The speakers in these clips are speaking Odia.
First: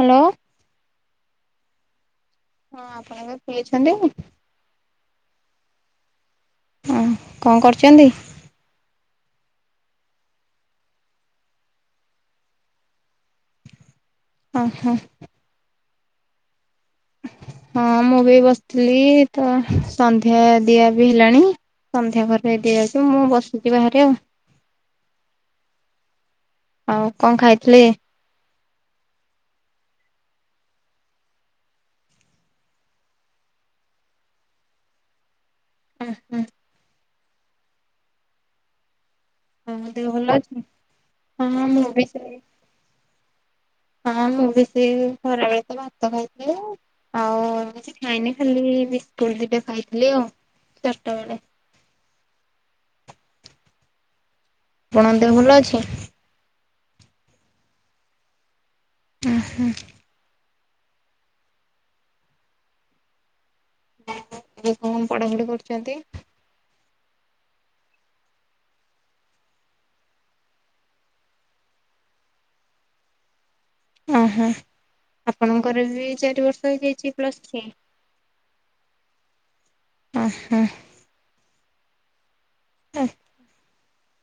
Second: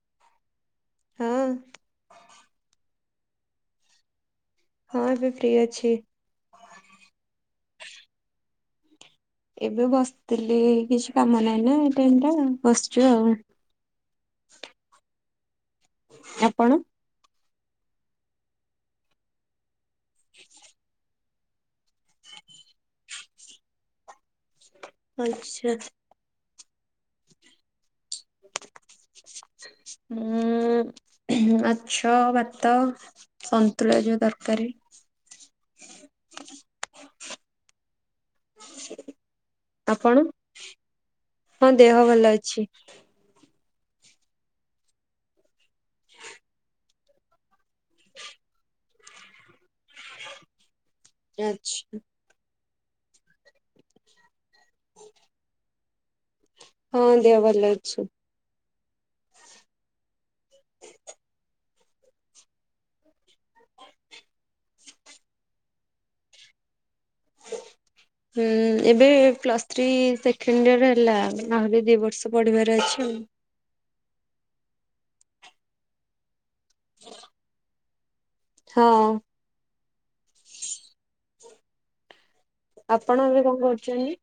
ହାଲୋ। ହଁ। ହଁ ଆପଣ ଏବେ ଫ୍ରି ଅଛନ୍ତି? ହଁ ଏବେ ଫ୍ରି ଅଛି। ଅଁ କଁ କରୁଚନ୍ତି? ଏବେ ବସତିଲି କିଛି କାମ ନାହିଁ ନାଁ ଏ ଟାଇମ୍ ଟା ବସଚୁ ଆଉ। ଅଁ ହଁ। ଆପଣ? ହଁ ମୁଁ ବି ଏଇ ବସିଥିଲି ତ ସନ୍ଧ୍ୟା ଦିଆ ବି ହେଲାଣି। ସନ୍ଧ୍ୟା ଘରେ ଦିଆଯାଉଛି, ମୁଁ ବସିଛି ବାହାରେ ଆ,। ଅଛି ଏଇଠି। ଆଉ କଣ ଖାଇଥିଲେ? ମୁଁ ମାଛ, ଭାତ ସନ୍ତୁଳା ଯୋଉ ତରକାରୀ। ହଁ, ହଁ। ଦେହ ଆପଶ? ଭଲ ଅଛି? ହଁ ମୁଁ ଦେହ ବି ସେ ଭଲ ଅଛି। ହଁ ମୁଁ ବି ସେଇ ଖରାବେଳେ ତ ଭାତ ଖାଇଥିଲି ଆଉ। ଆଉ ମୁଁ କିଛି ଖାଇନି ଖାଲି ବିସ୍କୁଟ୍ ଦିଟା ଖାଇଥିଲି ଆଉ। ଚାରଟା ବେଳେ। ଆଚ୍ଛା। ଆପଣଙ୍କ ଦେହ ଭଲ ଅଛି? ହଁ ଦେହ ଭଲ ଅଛି। ଓ ହୋ। ଏବେ କଣ ପଢାପଢି କରୁଛନ୍ତି? ହୁଁ, ଏବେ ପ୍ଲସ୍ ଥ୍ରୀ ସେକେଣ୍ଡ ଇୟର୍ ହେଲା। ମାନେ ଆହୁରି ଦି ବର୍ଷ ପଢିବାର ଅଛି ଆଉ। ଅଁ, ହଁ ଆପଣଙ୍କର ବି ଚାରି ବର୍ଷ ହେଇଯାଇଛି ପ୍ଲସ୍ ଥ୍ରୀ? ହଁ। ଅଁ, ହଁ। ଆପଣ ଏବେ କଣ କରୁଛନ୍ତି?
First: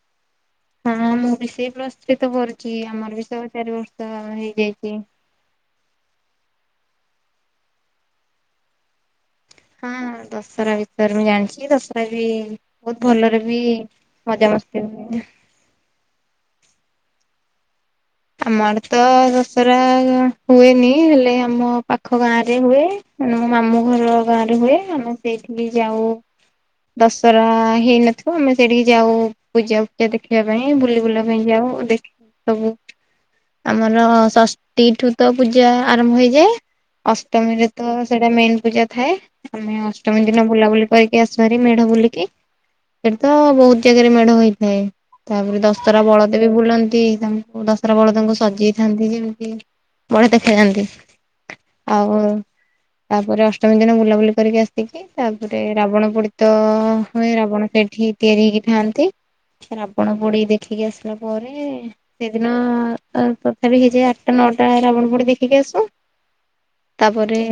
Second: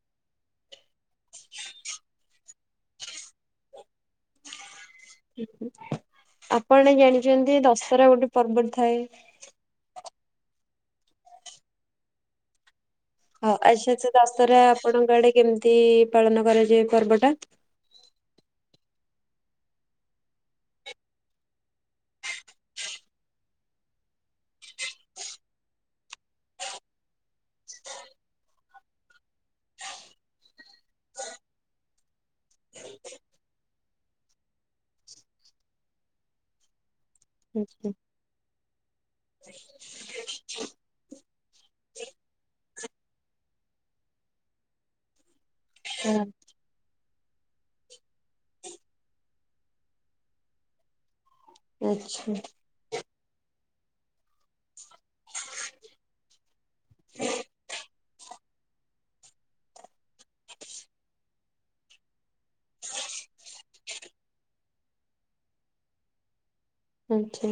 ହଁ ମୁଁ ମୁଁ ବି ସେ ପ୍ଲସ୍ ଥ୍ରୀ ତ କରୁଚି, ଆମର ବି ସ-ଚାରି ବର୍ଷ ହେଲା ହେଇଯାଇଛି। ଆପଣ ଜାଣିଛନ୍ତି ଦଶହରା ଗୋଟେ ପର୍ବ ଥାଏ? ହଁ, ହଁ ଦଶରା ବିଷୟରେ ମୁଁ ଜାଣିଚି। ଦଶରା ବି ବହୁତ ଭଲରେ ହଁ ବି ମଜାମସ୍ତି ହୁଏ। ତି ପାଳନ କରାଯାଏ ଏ ପର୍ବଟା। ଆମର ତ ଦଶରା ହୁଏନି। ହେଲେ ଆମ ପାଖ ଗାଁ ରେ ହୁଏ। ଆମେ ମୋ ମାମୁଁ ଘର ଗାଁ ରେ ହୁଏ, ଆମେ ସେଇଠି କି ଯାଉ। ଦଶରା ହେଇନଥିବ ଆମେ ସେଇଠିକି ଯାଉ। ପୂଜା ଫୂଜା ଦେଖିବା ପାଇଁ ବୁଲି ବୁଲା ପାଇଁ ଯାଉ। ଦେଖିକି ସବୁ ଆମର ଷଷ୍ଠୀ ଠୁ ତ ପୂଜା ଆରମ୍ଭ ହେଇଯାଏ। ଅଷ୍ଟମୀରେ ଆଚ୍ଛା ତ ସେଇଟା ମେନ୍ ପୂଜା ଥାଏ। ଆମେ ଅଷ୍ଟମୀ ଦିନ ବୁଲାବୁଲି କରିକି ଆସୁ ଭାରି ମେଢ ବୁଲିକି। ସେଠି ତ ବହୁତ ଜାଗାରେ ମେଢ ହୋଇଥାଏ। ତାପରେ ଦଶରା ବଳଦ ବି ବୁଲନ୍ତି, ତାଙ୍କୁ ଦଶ ଶରା ବଳଦଙ୍କୁ ସଜେଇଥାନ୍ତି ଯେମିତି ବଢିଆ ଦେଖାଯାଥାନ୍ତି। ଆଉ ଆଚ୍ଛା ତାପରେ ଅଷ୍ଟମୀ ଦିନ ବୁଲାବୁଲି କରିକି ଆସିକି ତାପରେ ରାବଣ ପୋଡିତ ହୁଏ, ରାବଣ ସେଠି ତିଆରି ହେଇ ଥାଆନ୍ତି। ରାବଣ ପୋଡି ଦେଖିକି ଆସିଲା ପରେ ନଅ ତ ତଥାପି ହେଇଯାଏ ଆଟା ନଅଟା ରାବଣ ପୋଡି ଦେଖିକି ଆସୁ। ତାପରେ ଆଚ୍ଛା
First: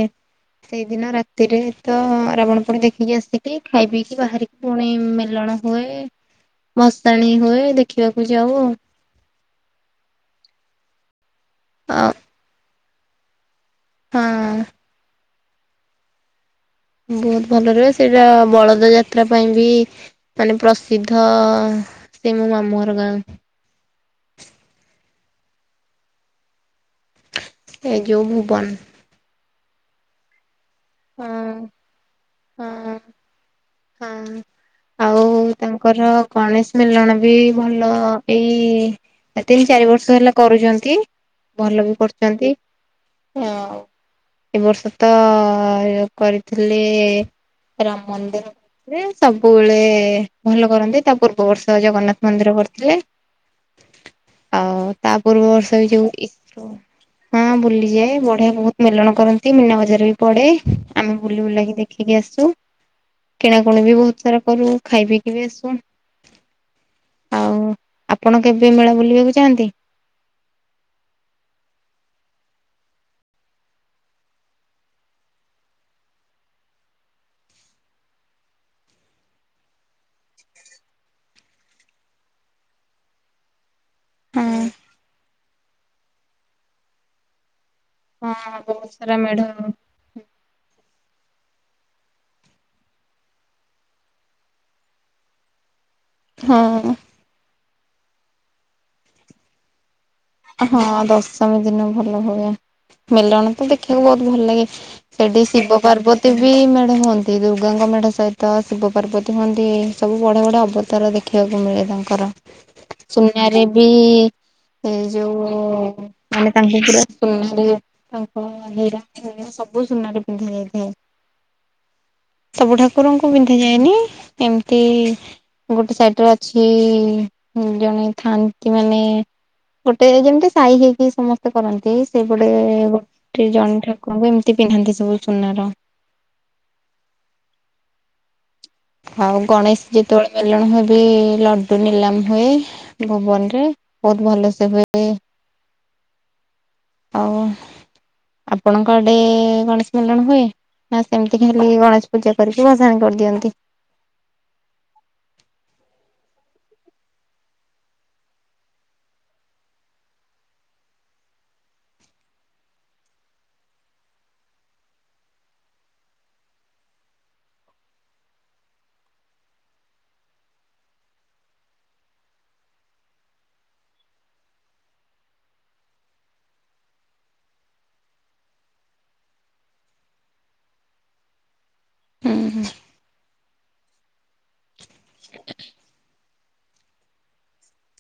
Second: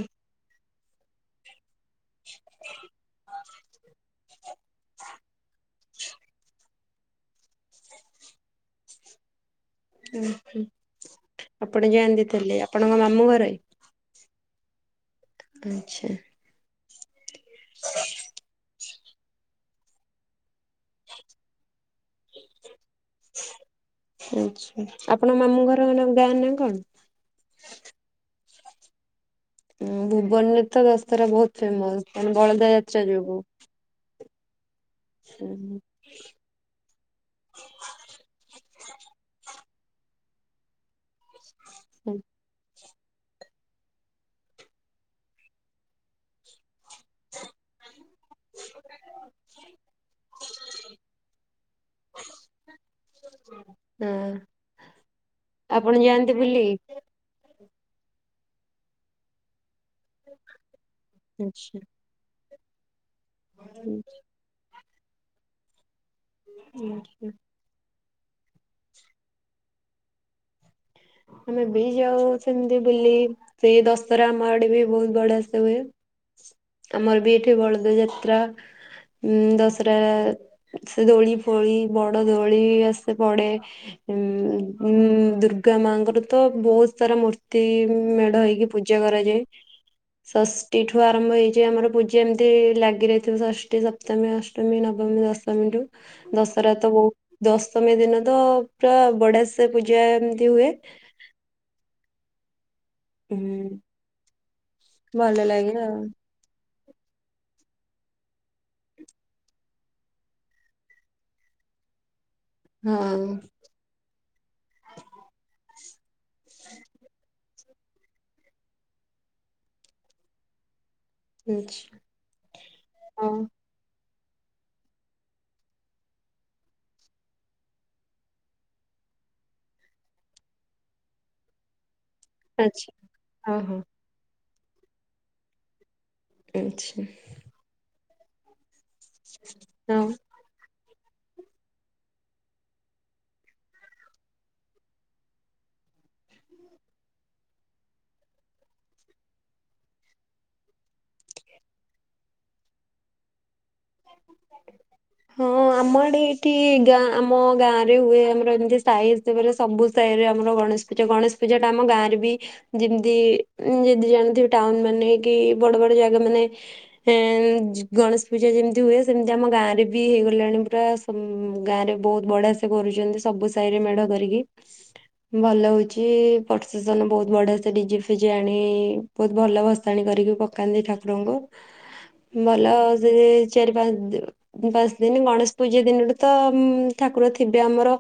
ସେଇଦିନ ରାତିରେ ତ ରାବଣ ପଣି ଦେଖିକି ଆସିକି ଖାଇ ପିଇକିି ବାହାରିବୁ। ପୁଣି ମେଲଣ ହୁଏ, ଭଶାଣି ହୁଏ ଦେଖିବାକୁ ଯାଉ। ଓହୋ, ଆପଣ ଆଉ। ଅ ଯାଆନ୍ତି ତାହାଲେ ଆପଣଙ୍କ ମାମୁଁ ଘରେ? ହଁ। ଆଚ୍ଛା। ବହୁତ ଭଲ ରୁହେ, ସେଇଟା ବଳଦ ଯାତ୍ରା ପାଇଁ ବି ତାହାଲେ ପ୍ରସିଦ୍ଧ ସେ ମୋ ମାମୁଁ ଘର ଗାଁ। ଆଚ୍ଛା, ଆପଣ ମାମୁଁ ଘର ତାଙ୍କ ଗାଁ ନାଁ କଣ? ଏ ଯୋଉ ଭୁବନ। ଉଁ, ଭୁବନରେ ତ ଦଶରା ହଁ ବହୁତ ଫେମସ୍ [unintelligible] ବଳଦା ଯାତ୍ରା ଯୋଗୁଁ। ହୁଁ ଆଉ ହୁଁ ତାଙ୍କର ଗଣେଶ ମେଲଣ ବି ଭଲ ଏଇ ତିନି ଚାରି ବର୍ଷ ହେଲା କରୁଚନ୍ତି। ଭଲ ବି ହଁ କରୁଚନ୍ତି ଆଉ ଏ ବର୍ଷ ତ ହେ କରିଥିଲି ରାମ ମନ୍ଦିର ସବୁବେଳେ ଭଲ କରନ୍ତି ତା ପୂର୍ବ ବର୍ଷ ଜଗନ୍ନାଥ ମନ୍ଦିର କରିଥିଲେ। ହୁଁ [unintelligible] ଆଉ ତା ପୂର୍ବ ବର୍ଷ ଏ ଆପଣ ଯୋଉ ଯାଆନ୍ତି ବୁଲି? ହଁ ବୁଲିଯାଏ ବଢିଆ ବହୁତ ମେଲଣ କରନ୍ତି ମୀନା ବଜାର ବି ପଡେ। ଆମେ ବୁଲି ବୁଲାକି ଆଚ୍ଛା ଦେଖିକି ଆସୁ କିଣାକିଣି ବି ବହୁତ ସାରା କରୁ। ଖାଇ ପିଇକ ବି ଆସୁ। ଆ [unintelligible] ଆଉ ଆପଣ କେବେ ମେଳା ବୁଲିବାକୁ ଯାଆଁନ୍ତି? ଆମେ ବି ଯାଉ ସେମିତି ବୁଲି ସେଇ ଦଶରା ଆମ ଆଡେ ବି ବହୁତ ବଢିଆ ସେ ହୁଏ। ଆମର ବି ଏଠି ବଳଦ ଯାତ୍ରା ଉଁ ଦଶରା ସେ ଦୋଳି ଫୋଳି ବଡ ଦୋଳି ଆସେ ପଡେ ଉଁ ହଁ। ଉଁ ଦୁର୍ଗା ମାଙ୍କର ତ ବହୁତ ସାରା ମୂର୍ତ୍ତି ମେଢ ହଁ ହେଇକି ବହୁତ ପୂଜା ସାରା ମେଢ କରାଯାଏ। ଷଷ୍ଠୀ ଠୁ ଆରମ୍ଭ ହେଇଯାଏ ଆମର ପୂଜା ଏମିତି ଲାଗିରହିଥିବ ଷଷ୍ଠୀ ସପ୍ମୀ ଷଷ୍ଠ ମୀ ନବମୀ ଦଶମୀ ରୁ ଦଶରା ତ ହଁ ବହୁ ଦଶମୀ ଦିନ ତ ପୁରା ବଡ ସେ ପୂଜା ଅ ହୁଏ। ହଁ ଦଶମୀ ଦିନ ଭଲ ହୁଏ। ମେଲଣ ତ ହୁଁ ଦେଖିବାକୁ ବହୁତ ଭଲ ଲାଗେ ଭଲ ସେଠି ଲାଗେ ଶିବ ପାର୍ବତ କେତେ ବି ମେଢ଼ ହୁଅନ୍ତି ଦୁର୍ଗାଙ୍କ ମେଢ଼ ସହିତ ଶିବ ପାର୍ବତୀ ହୁଅନ୍ତି ସବୁ ବଢିଆ ବଢ଼ିଆ ଅବତାର ଦେଖ ଦେଖିବାକୁ ମିଳେ ତାଙ୍କର ଆଉ ସୁନାରେ ବି ଏ ଯୋଉ ମାନେ ତାଙ୍କୁ ପୁରା ସୁନାରେ ତାଙ୍କ ହୀରା ଫିରା ସବୁ ସୁନା ରେ ପିନ୍ଧା ଯାଇଥାଏ। ହଁ ଆଚ୍ଛା ସବୁ ଠାକୁରଙ୍କୁ ହଁ ପିନ୍ଧାଯାଏନି? ଏମିତି ଗୋଟେ ସାଇଟିରେ ଅଛି ଜଣେ ଥାନ୍ତି ମାନେ ଗୋଟେ ଯେମିତି ସାହି ହେଇକି ସମସ୍ତେ କରନ୍ତି ସେ ପଟେ ଆଚ୍ଛା ଗୋଟେ ହଁ ହଁ। ଜଣଠା ତାଙ୍କୁ ଏମିତି ପିନ୍ଧାନ୍ତି ସବୁ ସୁନାର। ଆଚ୍ଛା। ଆଉ ଗଣେଶ ହଁ ଯେତେବେଳେ ମେଲଣ ହୁଏ ବି ଲଡୁ ନିଲାମ ହୁଏ ଭୁବନ ରେ ବହୁତ ଭଲ ସେ ହୁଏ। ଆଉ ଆପଣଙ୍କ ଆଡେ ଗଣେଶ ମେଲଣ ହୁଏ। ମା ସେମିତି ଖାଲି ଗଣେଶ ପୂଜା କରିକି ଭସାଣି କରିଦିଅନ୍ତି। [inaudible] ହଁ ଆମ ଆଡେ ଏଇଠି ଗାଁ ଆମ ଗାଁ ରେ ହୁଏ ଆମର ଏମିତି ସାଇ ହିସାବରେ ସବୁ ରେ ଆମର ଗଣେଶ ପୂଜା ଗଣେଶ ପୂଜା ଟା ଆମ ଗାଁରେ ବି ଯେମତି ଯ ଜାଣିଥିବେ ଟାଉନ ମାନେ କି ବଡ ବଡ ଜାଗା ମାନେ ହେଁମ୍ ଗଣେଶ ପୂଜା ଯେମତି ହୁଏ ସେମିତି ଆମ ଗାଁରେ ବି ହେଇଗଲାଣି ପୁରା ଗାଁରେ ବହୁତ ବଢିଆ ସେ କରୁଚନ୍ତି ସବୁ ସାହିରେ ମେଢ କରିକି ଭଲ ହଉଛି ପ୍ରୋସେସନ ବହୁତ ବଢିଆ ସେ ଡିଜେ ଫିଜେ ଆଣି ବହୁତ ଭଲ ଭସାଣି କରିକି ପକାନ୍ତି ଠାକୁରଙ୍କୁ। [inaudible] ଭଲ ସେ ଜେ ଚାରି ପାଞ୍ଚ ପାଞ୍ଚ ଦିନ ଗଣେଶ ପୂଜା ଦିନରୁ ତ ଠାକୁର ଥିବେ ଆମର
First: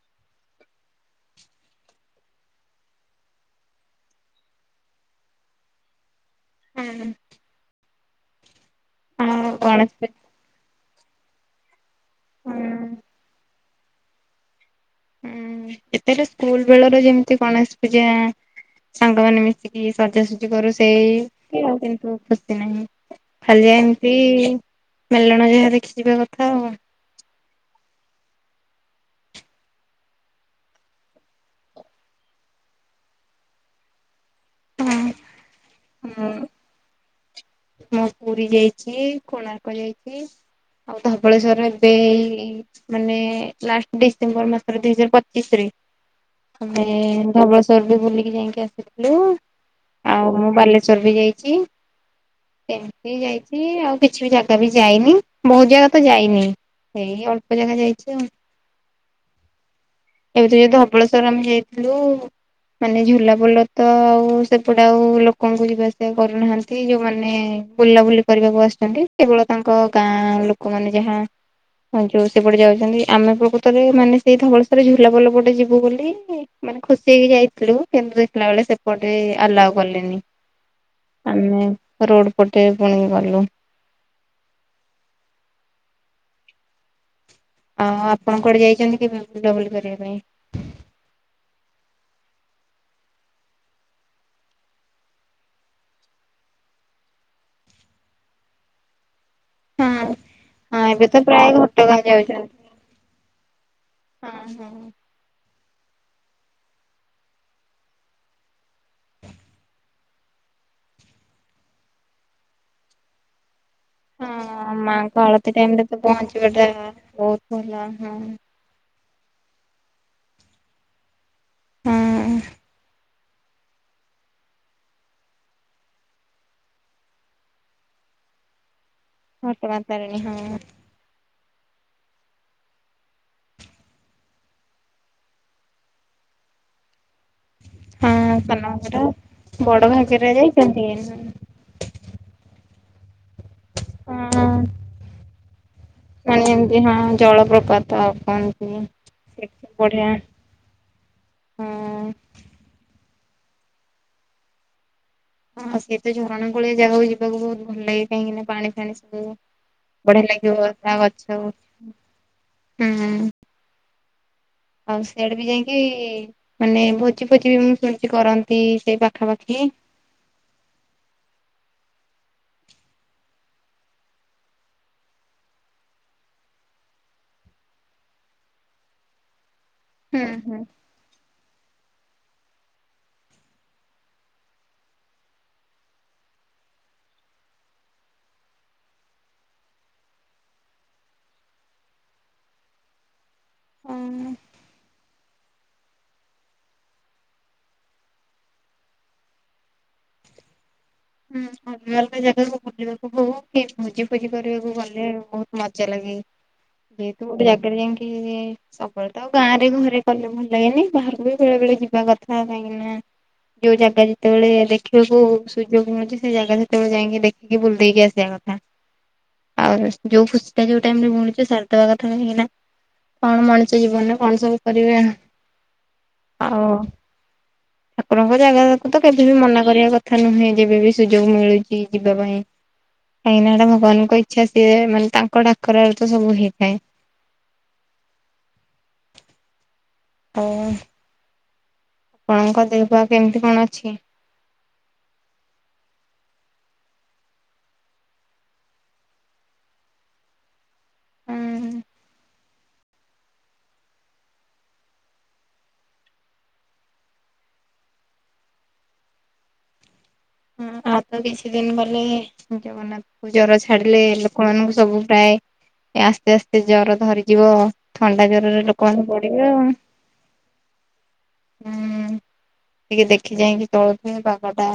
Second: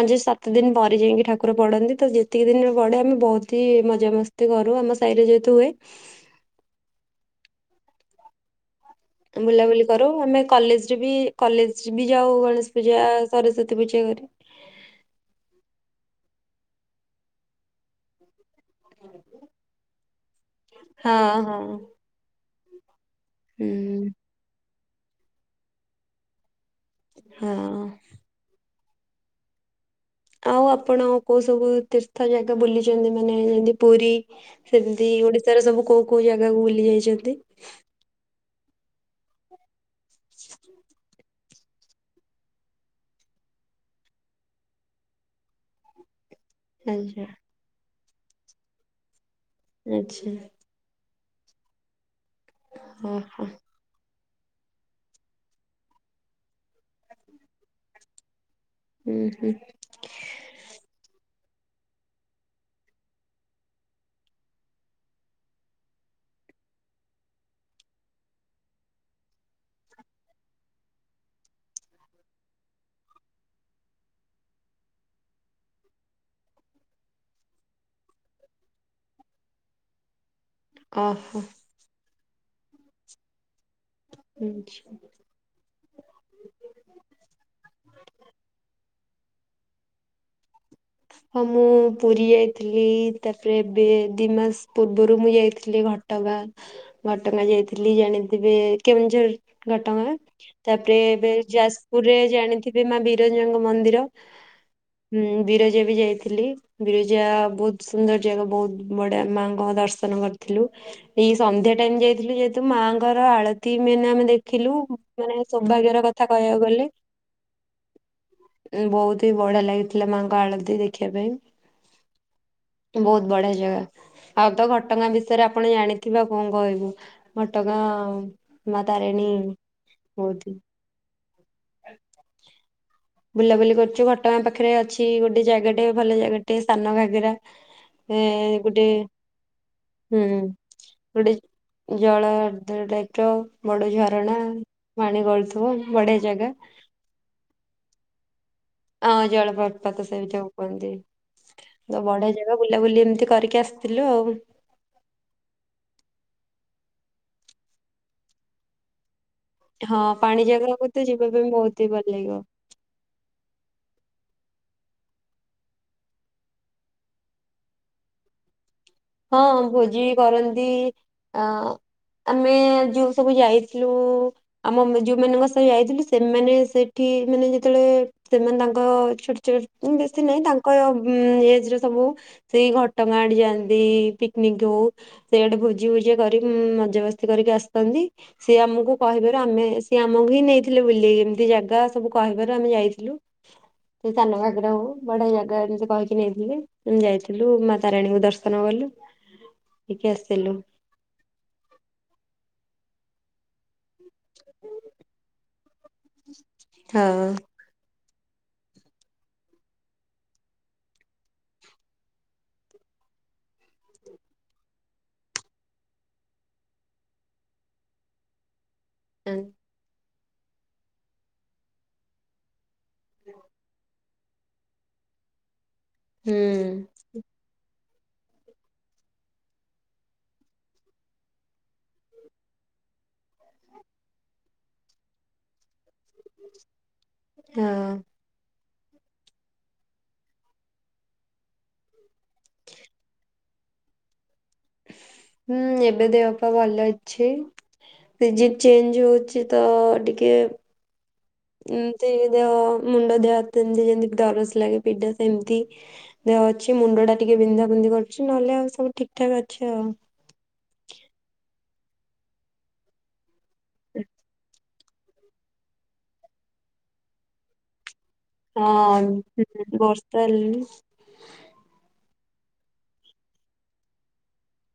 ପାଞ୍ଚ ସାତ ଦିନ ପରେ ଯାଇକି ଠାକୁର ପଢନ୍ତି ତ ଯେତିକି ଦିନରେ ପଡ଼େ ଆମେ ବହୁତ ହି ମଜା ମସ୍ତି ମସ୍ତି କରୁ ଆମ ସାହିରେ ଯେହେତୁ ହୁଏ ଏଁ ଦେ। ଆଉ ବୁଲାବୁଲି ଗଣେଶ କରୁ ପୂଜା ଆମେ କଲେଜରେ ବି କଲେଜ ବି ଯାଉ ହୁଁ ଗଣେଶ ପୂଜା ସରସ୍ଵତୀ ପୂଜା କରି। ଯେତେହେଲେ ସ୍କୁଲ ବେଳର ଯେମିତି ଗଣେଶ ପୂଜା? ସାଙ୍ଗମାନେ ମିଶିକି ସଜାସଜି କରୁ ହଁ ହଁ ସେମିତି କିନ୍ତୁ ଖୁସି ନାହିଁ। ଖାଲି ହୁଁ ଏମିତି ମେଲଣ ଯାହା ଦେଖିଯିବା କଥା ଆଉ ହଁ। ଆଉ ଆପଣ କୋଉ ସବୁ ତୀର୍ଥ ଜାଗା ବୁଲିଛନ୍ତି ମାନେ ଯେମତି ପୁରୀ? ସେମତି ହଁ। ଓଡିଶାର ସବୁ କୋଉ କୋଉ ମୁଁ ଜାଗାକୁ ବୁଲି ଯାଇଛନ୍ତି? ମୁଁ ପୁରୀ ଯାଇଛି କୋଣାର୍କ ଯାଇଛି ଆଉ ଧବଳେଶ୍ଵରରେ ଏବେ ମାନେ ଲାଷ୍ଟ ଡିସେମ୍ବର ମାସରେ ଦୁଇ ହଜାର ପଚିଶରେ ଆମେ ଆଚ୍ଛା ଧବଳେଶ୍ଵରବି ବୁଲିକି ଯାଇକି ଆସିଥିଲୁ। ଆଉ ଆଚ୍ଛା ମୁଁ ବାଲେଶ୍ଵର ବି ଯାଇଛି ଏମତି ଓହୋ ଯାଇଛି ଆଉ କିଛି ବି ଜାଗା ବି ଯାଇନି ବହୁତ ଜାଗା ତ ଯାଇନି ଏଇ ଅଳ୍ପ ଜାଗା ଯାଇଛି ଆଉ ହୁଁ ହୁଁ। ଏବେ ଯୋଉ ଧବଳେଶ୍ଵର ଆମେ ଯାଇଥିଲୁ? ମାନେ ଝୁଲା ପୋଲ ତ ଆଉ ସେପଟେ ଆଉ ଲୋକଙ୍କୁ ଯିବା ଆସିବା କରୁନାହାନ୍ତି। ଏ ଯୋଉମାନେ ବୁଲାବୁଲି କରିବାକୁ ଆସିଛନ୍ତି କେବଳ ତାଙ୍କ ଗାଁ ଲୋକମାନେ ଯାହା ହଁ ଯୋଉ ସେପଟେ ଯାଉଛନ୍ତି ଆମେ ପ୍ରକୃତରେ ମାନେ ସେଇ ଧବଳେଶ୍ୱର୍ ଝୁଲାପୋଲ ପଟେ ଯିବୁ ବୋଲି ମାନେ ଖୁସି ହେଇକି ଯାଇଥିଲୁ କିନ୍ତୁ ଦେଖିଲା ବେଳେ ସେପଟେ ଆଲାଓ କଲେନି। ଓହୋ ଆମେ ରୋଡ ପଟେ ପୁଣି ଗଲୁ। ଆଛା। ଆଉ ଆପଣ କୁଆଡ଼େ ଯାଇଛନ୍ତି କେବେ ବୁଲାବୁଲି କରିବା ପାଇଁ? ହଁ ମୁଁ ପୁରୀ ଯାଇଥିଲି ତାପରେ ଏବେ ଦି ମାସ ପୂର୍ବରୁ ମୁଁ ଯାଇଥିଲି ଗୋଟେ ଘଟଗାଁ ଘଟଗାଁ ଯାଇଥିଲି ଜାଣିଥିବେ କେଉଁଝର ହଁ ଘଟଗାଁ। ହଁ ତାପରେ ତ ଏବେ ପ୍ରାୟ ଘଟଗାଁ ଯାଜପୁରରେ ଯାଉଛନ୍ତି ଜାଣିଥିବେ ମା ବିରଯାଙ୍କ ମନ୍ଦିର। ହଁ, ହଁ। ହୁଁ, ବିରଜା ବି ଯାଇଥିଲି। ବିରିଜା ବହୁତ ସୁନ୍ଦର ଯାଗା ବହୁତ ବଢିଆ ମାଙ୍କ ଦର୍ଶନ କରିଥିଲୁ। ଏଇ ସନ୍ଧ୍ୟା ଟାଇମ ଯାଇଥିଲୁ ଯେହେତୁ ମାଆଙ୍କର ଆଳ ତୀ ଆମେ ହଁ ଦେଖିଲୁ ମାଙ୍କ ମାନେ ଆଳତି ଟାଇମ ରେ ତ ସୌଭାଗ୍ୟର କଥା କହିବାକୁ ପହଞ୍ଚିବାଟା ଗଲେ। ବହୁତ ଭଲ ହଁ। ବହୁତ ହିଁ ବଢିଆ ଲାଗିଥିଲା ମାଆଙ୍କ ଆଳତି ଦେଖିବା ପାଇଁ। ହାଁ। ବହୁତ ବଢିଆ ଜାଗା। ଆଉ ତ ଘଟଗାଁ ବିଷୟରେ ଆପଣ ଜାଣିଥିବେ କଣ କହିବୁ ଘଟଗାଁ ଆଉ ମା ତାରେଣୀ ଘଟଗାଁ ତାରିଣୀ ହଁ ରହୁଥିଲେ। ବୁଲାବୁଲି କରୁଛୁ ଘଟଗାଁ ପାଖରେ ଅଛି, ଗୋଟେ ଜାଗାଟେ ଭଲ ଜାଗାଟେ ସାନଘାଗେରା। ହଁ ଏ ସାନ ଗୋଟେ ଘାଗରା। ବଡ ହୁଁ ଘାଗରା ଯାଇଛନ୍ତି? ଗୋଟେ ଜଳ ବଡ ଝରଣା ହଁ ପାଣି ଗଳୁଥିବ ବଢିଆ ମାନେ ଜାଗା। ଏମିତି ହଁ ଜଳପ୍ରପାତ ଆଉ କଣ? ହଁ ଜଳପ୍ରପାତ ସେ ଯୋଉ କୁହନ୍ତି ହଁ। ତ ବଢିଆ ଜା ବୁଲାବୁଲି ଏମିତି କରିକି ଆସିଥିଲୁ ଆଉ ହଁ ସେ ତ ଝରଣା କୂଳିଆ ଜାଗାକୁ ଯିବାକୁ ବହୁତ ଭଲ ଲାଗେ କାହିଁକିନା ପାଣି ଫାଣି ସବୁ। ହଁ ବଢିଆ ପାଣି ଲାଗିବ ଜାଗାକୁ ତା ତ ଗଛ ଯିବା ପାଇଁ ବହୁତ ହିଁ ଭଲ ଲାଗିବ। ହୁଁ। ଆଉ ସିଆଡେ ବି ଯାଇଁକି ମାନେ ଭୋଜି ଫୋଜି ବି ମୁଁ ଶୁଣିଛି କରନ୍ତି ସେଇ ପା ହଁ ଭୋଜି ବି କରନ୍ତି ଅଁ ଆମେ ଯୋଉ ସବୁ ଯାଇଥିଲୁ। ଆମେ ଯୋଉମାନଙ୍କ ସାଙ୍ଗ ଯାଇଥିଲି ସେମାନେ ସେଠି ମାନେ ଯେତେବେଳେ ସେମାନେ ତାଙ୍କ ଛୋଟ ଛୋଟ ବେଶୀ ହୁଁ ନାହିଁ ତାଙ୍କ ଏଜ ର ସବୁ ସେଇ ଘଟଗାଁ ଆଡେ ଯାଆନ୍ତି। ଏଇ ପିକନିକ ହୋଉ ସେଇ ଆଡେ ଭୋଜି ଫୋଜି ଆ କରି ଉମ୍ ମଜାମସ୍ତି କରିକି ଆସିଥାନ୍ତି ସିଏ ଆମକୁ କହିବାରୁ ଆମେ ସିଏ ଆମକୁ ହିଁ ନେଇଥିଲେ ବୁଲି ଏମିତି ଜାଗା ସବୁ କହିବାରୁ ଆମେ ଯାଇଥିଲୁ। ସେ ହୁଁ। ସାନଘାଗରା ହୋଉ ବଢିଆ ଜାଗା ଉନ୍ କହିକି ନେଇଥିଲେ ଆମେ ଯାଇଥିଲୁ ମାତାରାଣୀଙ୍କୁ ଦର୍ଶ ନ କଲୁ ହେଇକି ଆସିଲୁ। ହୁଁ ଅଲଗା ଅଲଗା ଜାଗାକୁ ବୁଲିବାକୁ ହୋଉ କି ମଜା ଭୋଜି କରିବାକୁ ଗଲେ ବୋହୁତ ମଜା ଲାଗେ ହଁ ଯେହେତୁ ଗୋଟେ ଜାଗାରେ ଯାଇଁକି ସବୁବେଳେ ତ ଆଉ ଗାଁରେ ଘରେ କଲେ ଭଲ ଲାଗେନି ବାହାରକୁ ବି ବେଳେ ବେଳେ ଯିବା କଥା କାହିଁକି ନା ଯୋଉ ଜାଗା ଯେତବେଳେ ଦେଖିବାକୁ ସୁ ଯୋଗ ମିଳୁଚି ସେଇ ଜାଗା ସେତେବେଳେ ଯାଇକି ଦେଖିକି ବୁଲିଦେଇକି ଆସିବା କଥା ହୁଁ ଆଉ ଯୋଉ ଖୁସିଟା ଯୋଉ ଟାଇମରେ ମିଳୁଚି ସାରିଦବା କଥା କାହିଁକି ନା କଣ ମଣିଷ ଜୀବନରେ କଣ ସବୁ କରିବେନା ଆଉ ଠାକୁରଙ୍କ ଜାଗାକୁ ତ କେବେ ବି ମନା କରିବା କଥା ନୁହେଁ। ଯେବେ ବି ସୁଯୋଗ ମିଳୁଚି ଯିବା ପାଇଁ କାହିଁକିନା ଏଟା ଭଗବାନଙ୍କ ଇଚ୍ଛା ସିଏ ମାନେ ତା ଙ୍କ ଡାକରାରେ ତ ସବୁ ହେଇଥାଏ। ହଁ। ହଁ। ଆପଣଙ୍କ ଦେହପାଆ କେମିତି କଣ ଅଛି? ହୁଁ ଏବେ ଦେହପାଆ ଭଲ ଅଛି। ସିଜିନ୍ ଚେଞ୍ଜ ହୋଉଚି ତ ଟିକେ ଏମତି ଦେହ ମୁଣ୍ଡ ଦେହ ହାତ ଏମତି ଯେମତି ଦରଜ୍ ଲାଗେ ପିଡା ସେମିତି ଦେହ ଅଛି ମୁଣ୍ଡଟା ଟିକେ ବିନ୍ଧା ବିନ୍ଧି କରୁଚି ନହେଲେ ଆଉ ସବୁ ଠିକ ଠାକ ଅଛି ଆଉ। ହଁ ଆଉ ତ କିଛି ଦିନ ଗଲେ ଜଗନ୍ନାଥ କୁ ଜର ଛାଡିଲେ ଲୋକମାନଙ୍କୁ ସବୁ ପ୍ରାୟେ ଏ ଆସ୍ତେ ଆସ୍ତେ ଜର ଧରିଯିବ ଥଣ୍ଡା ଜ ହଁ ଝିପିଝିପି ବର୍ଷା ହେଲି ହୁଁ ଟିକେ ଦେଖି ଚାହିଁକି ଚଳୁଥିବେ ପାଗଟା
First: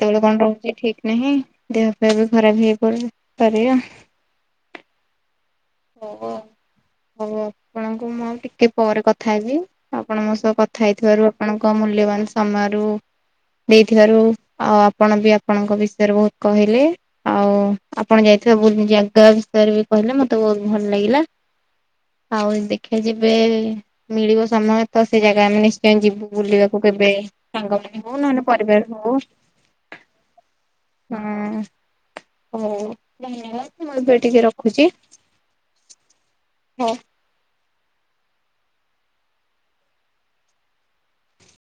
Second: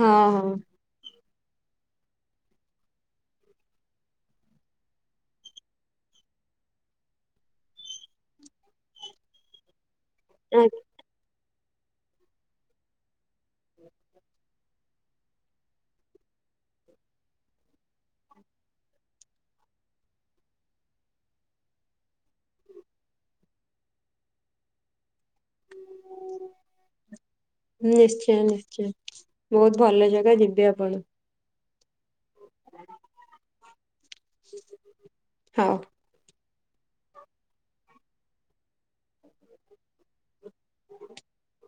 ହଁ କଣ ରହୁଚି ଠିକ ନାହିଁ ଦେହ ପାଆ ବି ଖରାପ ହେଇ ପଡୁ ପାରିବ। ହୋଉ ଆଉ ହୋଉ ଆପଣଙ୍କୁ ମୁଁ ଆଉ ଟିକେ ପରେ କଥା ହେବି। ଆପଣ ମୋ ସହ ହଁ କଥା ହେଇଥିବାରୁ ଆପଣଙ୍କ ମୂଲ୍ୟବାନ ସମୟରୁ ଦେଇଥିବାରୁ ଆଉ ଆପଣ ବି ଆପଣଙ୍କ ବିଷୟରେ ବୋହୁତ କହିଲେ। ଆଉ ଆପଣ ଯାଇଥିବା ବୁଲି ଜାଗା ବିଷୟରେ ବି କହିଲେ ମତେ ବୋହୁତ ଭଲ ଲାଗିଲା। ଆଉ ଦେଖିଆ ଯେବେ ମିଳିବ ସମୟ ତ ସେ ଜାଗା ଆମେ ନିଶ୍ଚୟ ଯିବୁ ବୁଲିବାକୁ କେବେ ସାଙ୍ଗମାନେ ହୋଉ ନିଶ୍ଚୟ ନହନେ ପରିବାର ନିଶ୍ଚୟ ହୋଉ। ବହୁତ ଭଲ ଜାଗା ଯିବେ ଆପଣ ହଁ ହୋଉ [inaudible] ମୁଁ ଏବେ ଟିକେ ରଖୁଚି। ହଁ। ହଁ। [inaudible] [inaudible]